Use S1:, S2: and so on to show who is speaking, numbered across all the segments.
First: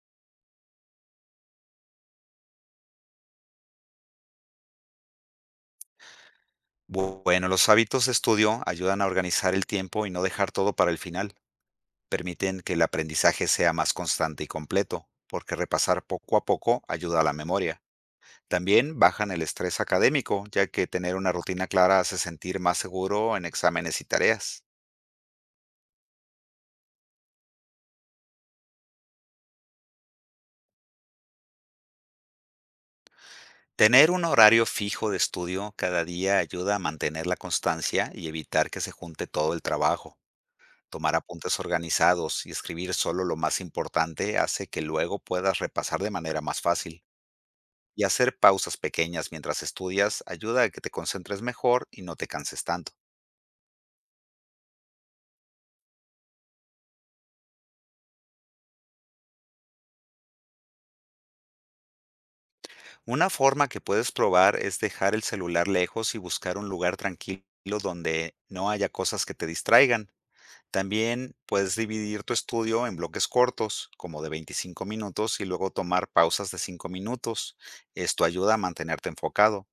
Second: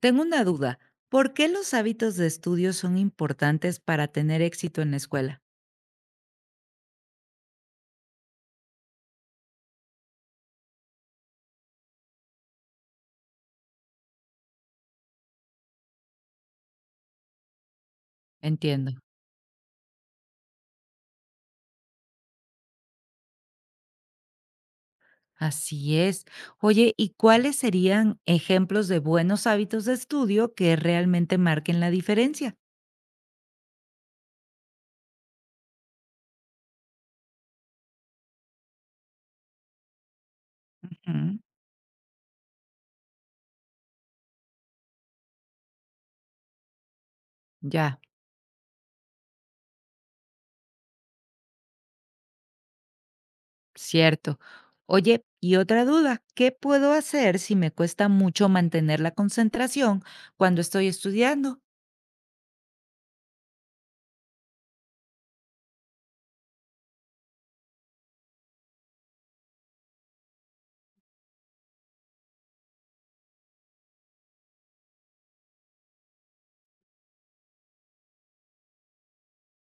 S1: Tengo una duda. ¿Por qué los hábitos de estudio son importantes para tener éxito en la escuela?
S2: Bueno, los hábitos de estudio ayudan a organizar el tiempo y no dejar todo para el final. Permiten que el aprendizaje sea más constante y completo, porque repasar poco a poco ayuda a la memoria.
S1: Entiendo.
S2: También bajan el estrés académico, ya que tener una rutina clara hace sentir más seguro en exámenes y tareas.
S1: Así es. Oye, ¿y cuáles serían ejemplos de buenos hábitos de estudio que realmente marquen la diferencia?
S2: Tener un horario fijo de estudio cada día ayuda a mantener la constancia y evitar que se junte todo el trabajo. Tomar
S1: Ujú.
S2: apuntes organizados y escribir solo lo más importante hace que luego puedas repasar de manera más fácil.
S1: Ya,
S2: Y hacer pausas pequeñas mientras estudias ayuda a que te concentres mejor y no te canses tanto.
S1: cierto. Oye, y otra duda, ¿qué puedo hacer si me cuesta mucho mantener la concentración cuando estoy estudiando?
S2: Una forma que puedes probar es dejar el celular lejos y buscar un lugar tranquilo donde no haya cosas que te distraigan. También puedes dividir tu estudio en bloques cortos, como de 25 minutos, y luego tomar pausas de 5 minutos. Esto ayuda a mantenerte enfocado.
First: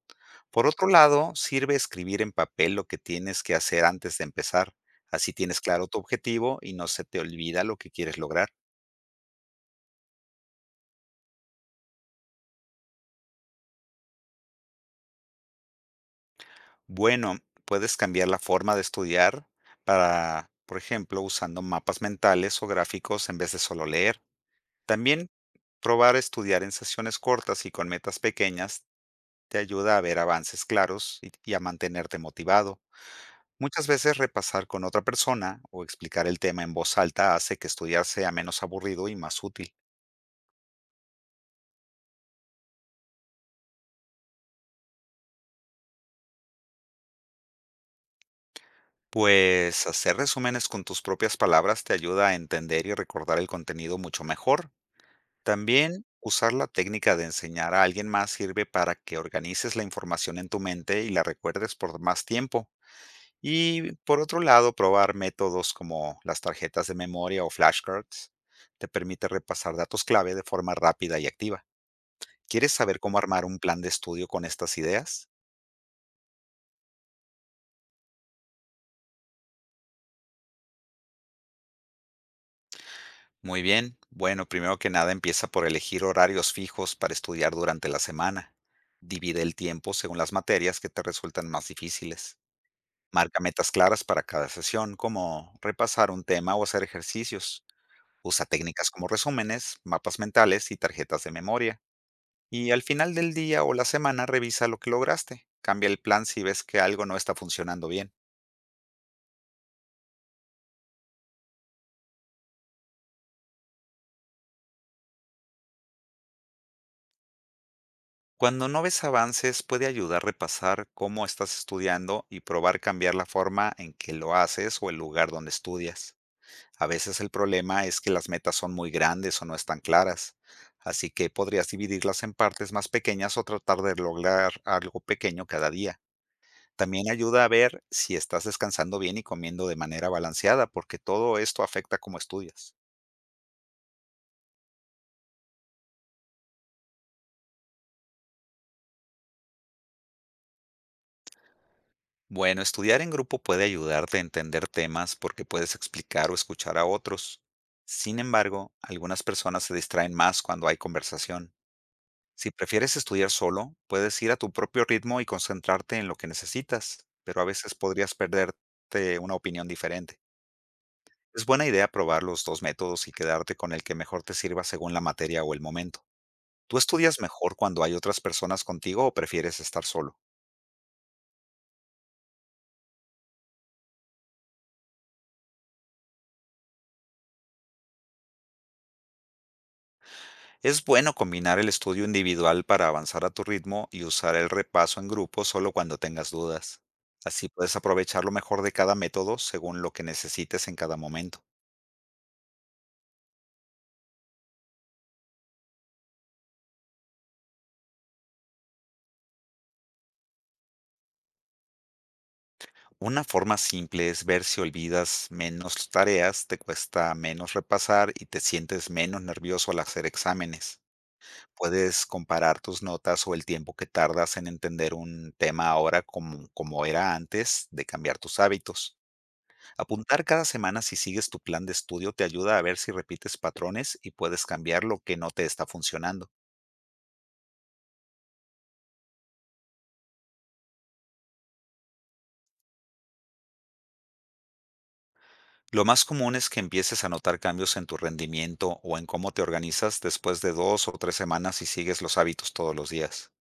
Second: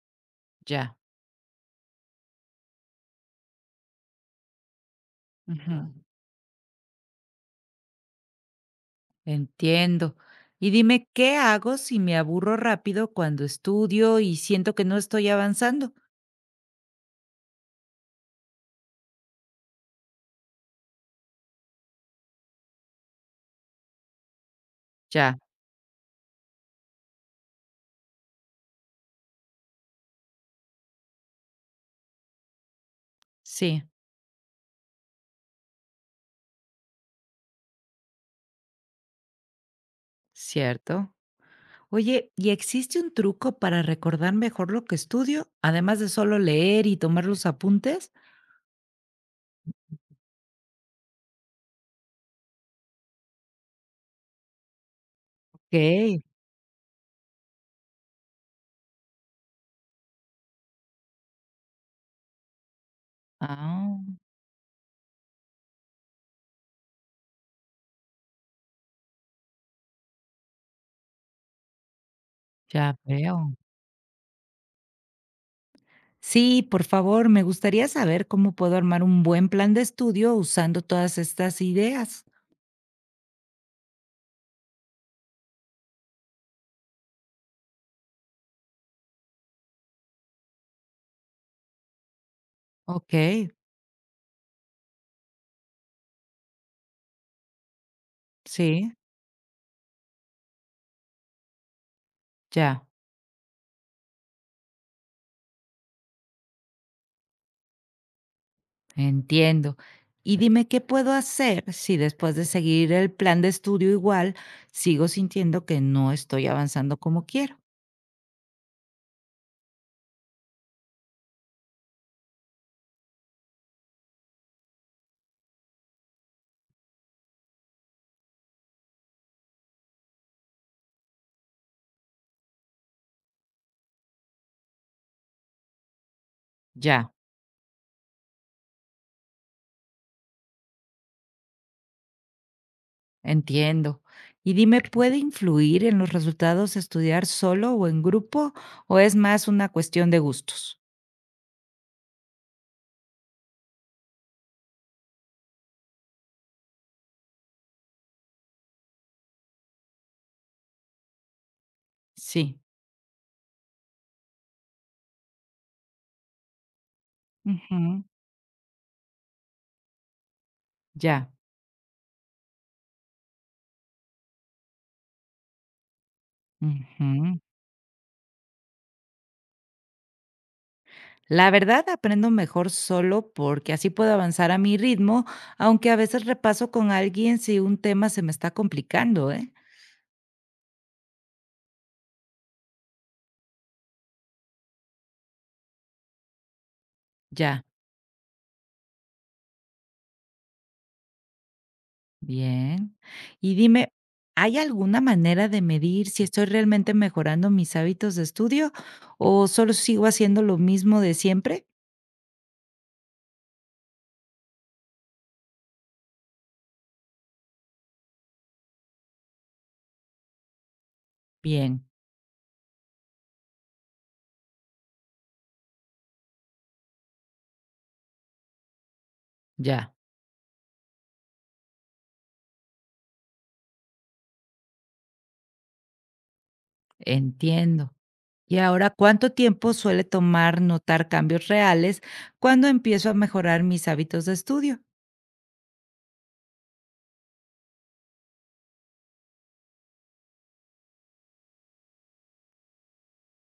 S2: Por otro
S1: Ya.
S2: lado, sirve escribir en papel lo que tienes que hacer antes de empezar. Así tienes claro
S1: Ujú.
S2: tu objetivo y no se te olvida lo que quieres lograr.
S1: Entiendo. Y dime, ¿qué hago si me aburro rápido cuando estudio y siento que no estoy avanzando?
S2: Bueno, puedes cambiar la forma de estudiar para, por ejemplo, usando mapas mentales o gráficos en vez de solo leer. También
S1: Ya,
S2: probar estudiar en sesiones cortas y con metas pequeñas te ayuda a ver avances claros y a mantenerte motivado.
S1: sí,
S2: Muchas veces repasar con otra persona o explicar el tema en voz alta hace que estudiar sea menos aburrido y más útil.
S1: cierto. Oye, ¿y existe un truco para recordar mejor lo que estudio, además de solo leer y tomar los apuntes?
S2: Pues hacer resúmenes con tus propias palabras te ayuda a entender y recordar el contenido mucho mejor.
S1: Ok.
S2: También usar la técnica de enseñar a alguien más sirve para que organices la información en tu mente y la recuerdes por más tiempo. Y
S1: Ah,
S2: por otro lado, probar métodos como las tarjetas de memoria o flashcards te permite repasar datos clave de forma rápida y activa. ¿Quieres
S1: ya
S2: saber cómo armar
S1: veo.
S2: un plan de estudio con estas ideas?
S1: Sí, por favor, me gustaría saber cómo puedo armar un buen plan de estudio usando todas estas ideas.
S2: Muy bien. Bueno, primero que nada empieza por elegir horarios fijos para estudiar durante la semana. Divide el tiempo según las materias que te resultan más difíciles.
S1: Ok,
S2: Marca metas claras para cada sesión, como repasar un tema o hacer ejercicios. Usa técnicas
S1: sí,
S2: como resúmenes, mapas mentales y tarjetas de memoria. Y al
S1: ya.
S2: final del día o la semana revisa lo que lograste. Cambia el plan si ves que algo no está funcionando bien.
S1: Entiendo. Y dime, ¿qué puedo hacer si después de seguir el plan de estudio igual, sigo sintiendo que no estoy avanzando como quiero?
S2: Cuando no ves avances, puede ayudar a repasar cómo estás estudiando y probar cambiar la forma en que lo haces o el lugar donde estudias. A veces el problema es que las metas son muy grandes o no están claras, así que podrías dividirlas en partes más pequeñas o tratar de lograr algo pequeño cada día. También
S1: Ya,
S2: ayuda a ver si estás descansando bien y comiendo de manera balanceada, porque todo esto afecta cómo estudias.
S1: entiendo. Y dime, ¿puede influir en los resultados estudiar solo o en grupo o es más una cuestión de gustos?
S2: Bueno, estudiar en grupo puede ayudarte a entender temas porque puedes explicar o escuchar a otros. Sin embargo, algunas personas se distraen más cuando hay conversación. Si
S1: Sí.
S2: prefieres estudiar solo, puedes ir a tu propio ritmo y concentrarte en lo que necesitas, pero a veces
S1: Ujú,
S2: podrías perderte una opinión diferente.
S1: ya.
S2: Es buena idea probar los dos métodos y quedarte con el que mejor te sirva según la materia o el momento. ¿Tú estudias
S1: Ujú.
S2: mejor cuando hay otras personas contigo o prefieres estar solo?
S1: La verdad, aprendo mejor solo porque así puedo avanzar a mi ritmo, aunque a veces repaso con alguien si un tema se me está complicando, ¿eh?
S2: Es bueno combinar el estudio individual para avanzar a tu ritmo y usar el repaso en grupo solo cuando tengas dudas. Así
S1: Ya.
S2: puedes aprovechar lo mejor de cada método según lo que necesites en cada momento.
S1: Bien. Y dime, ¿hay alguna manera de medir si estoy realmente mejorando mis hábitos de estudio o solo sigo haciendo lo mismo de siempre?
S2: Una forma simple es ver si olvidas menos tareas, te cuesta menos repasar y te sientes menos nervioso al hacer exámenes.
S1: Bien,
S2: Puedes comparar tus notas o el tiempo que tardas en entender un tema ahora como era antes de cambiar tus hábitos.
S1: ya,
S2: Apuntar cada semana si sigues tu plan de estudio te ayuda a ver si repites patrones y puedes cambiar lo que no te está funcionando.
S1: entiendo. Y ahora, ¿cuánto tiempo suele tomar notar cambios reales cuando empiezo a mejorar mis hábitos de estudio?
S2: Lo más común es que empieces a notar cambios en tu rendimiento o en cómo te organizas después de 2 o 3 semanas si sigues los hábitos todos los días.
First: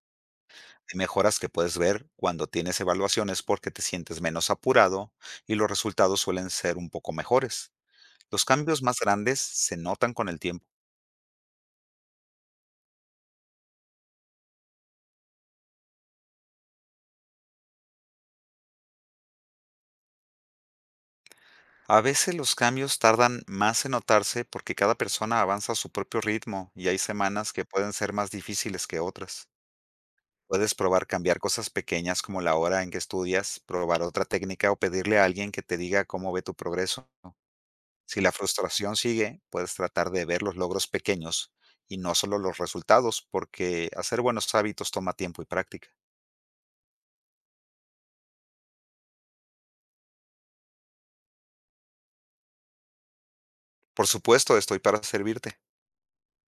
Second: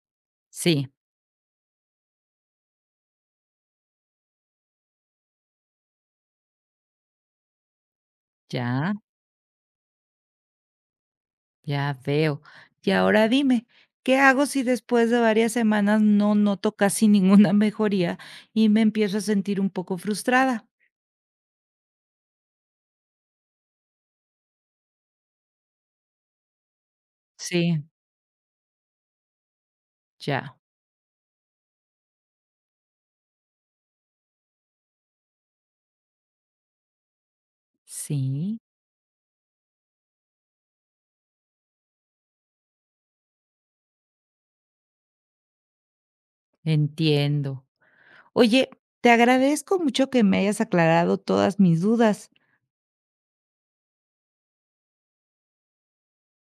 S1: Sí,
S2: Hay mejoras que puedes ver cuando tienes evaluaciones porque te sientes menos apurado y los resultados suelen ser un poco mejores. Los cambios
S1: ya,
S2: más grandes se notan con el tiempo.
S1: ya veo. Y ahora dime, ¿qué hago si después de varias semanas no noto casi ninguna mejoría y me empiezo a sentir un poco frustrada?
S2: A veces los cambios tardan más en notarse porque cada persona avanza a su propio ritmo y hay semanas que
S1: Sí,
S2: pueden ser más difíciles que otras.
S1: ya,
S2: Puedes probar cambiar cosas pequeñas como la hora en que estudias, probar otra técnica o pedirle a alguien que te diga cómo ve tu progreso. Si la
S1: sí,
S2: frustración sigue, puedes tratar de ver los logros pequeños y no solo los resultados, porque hacer buenos hábitos toma tiempo y práctica.
S1: entiendo. Oye, te agradezco mucho que me hayas aclarado todas mis dudas.
S2: Por supuesto, estoy para servirte.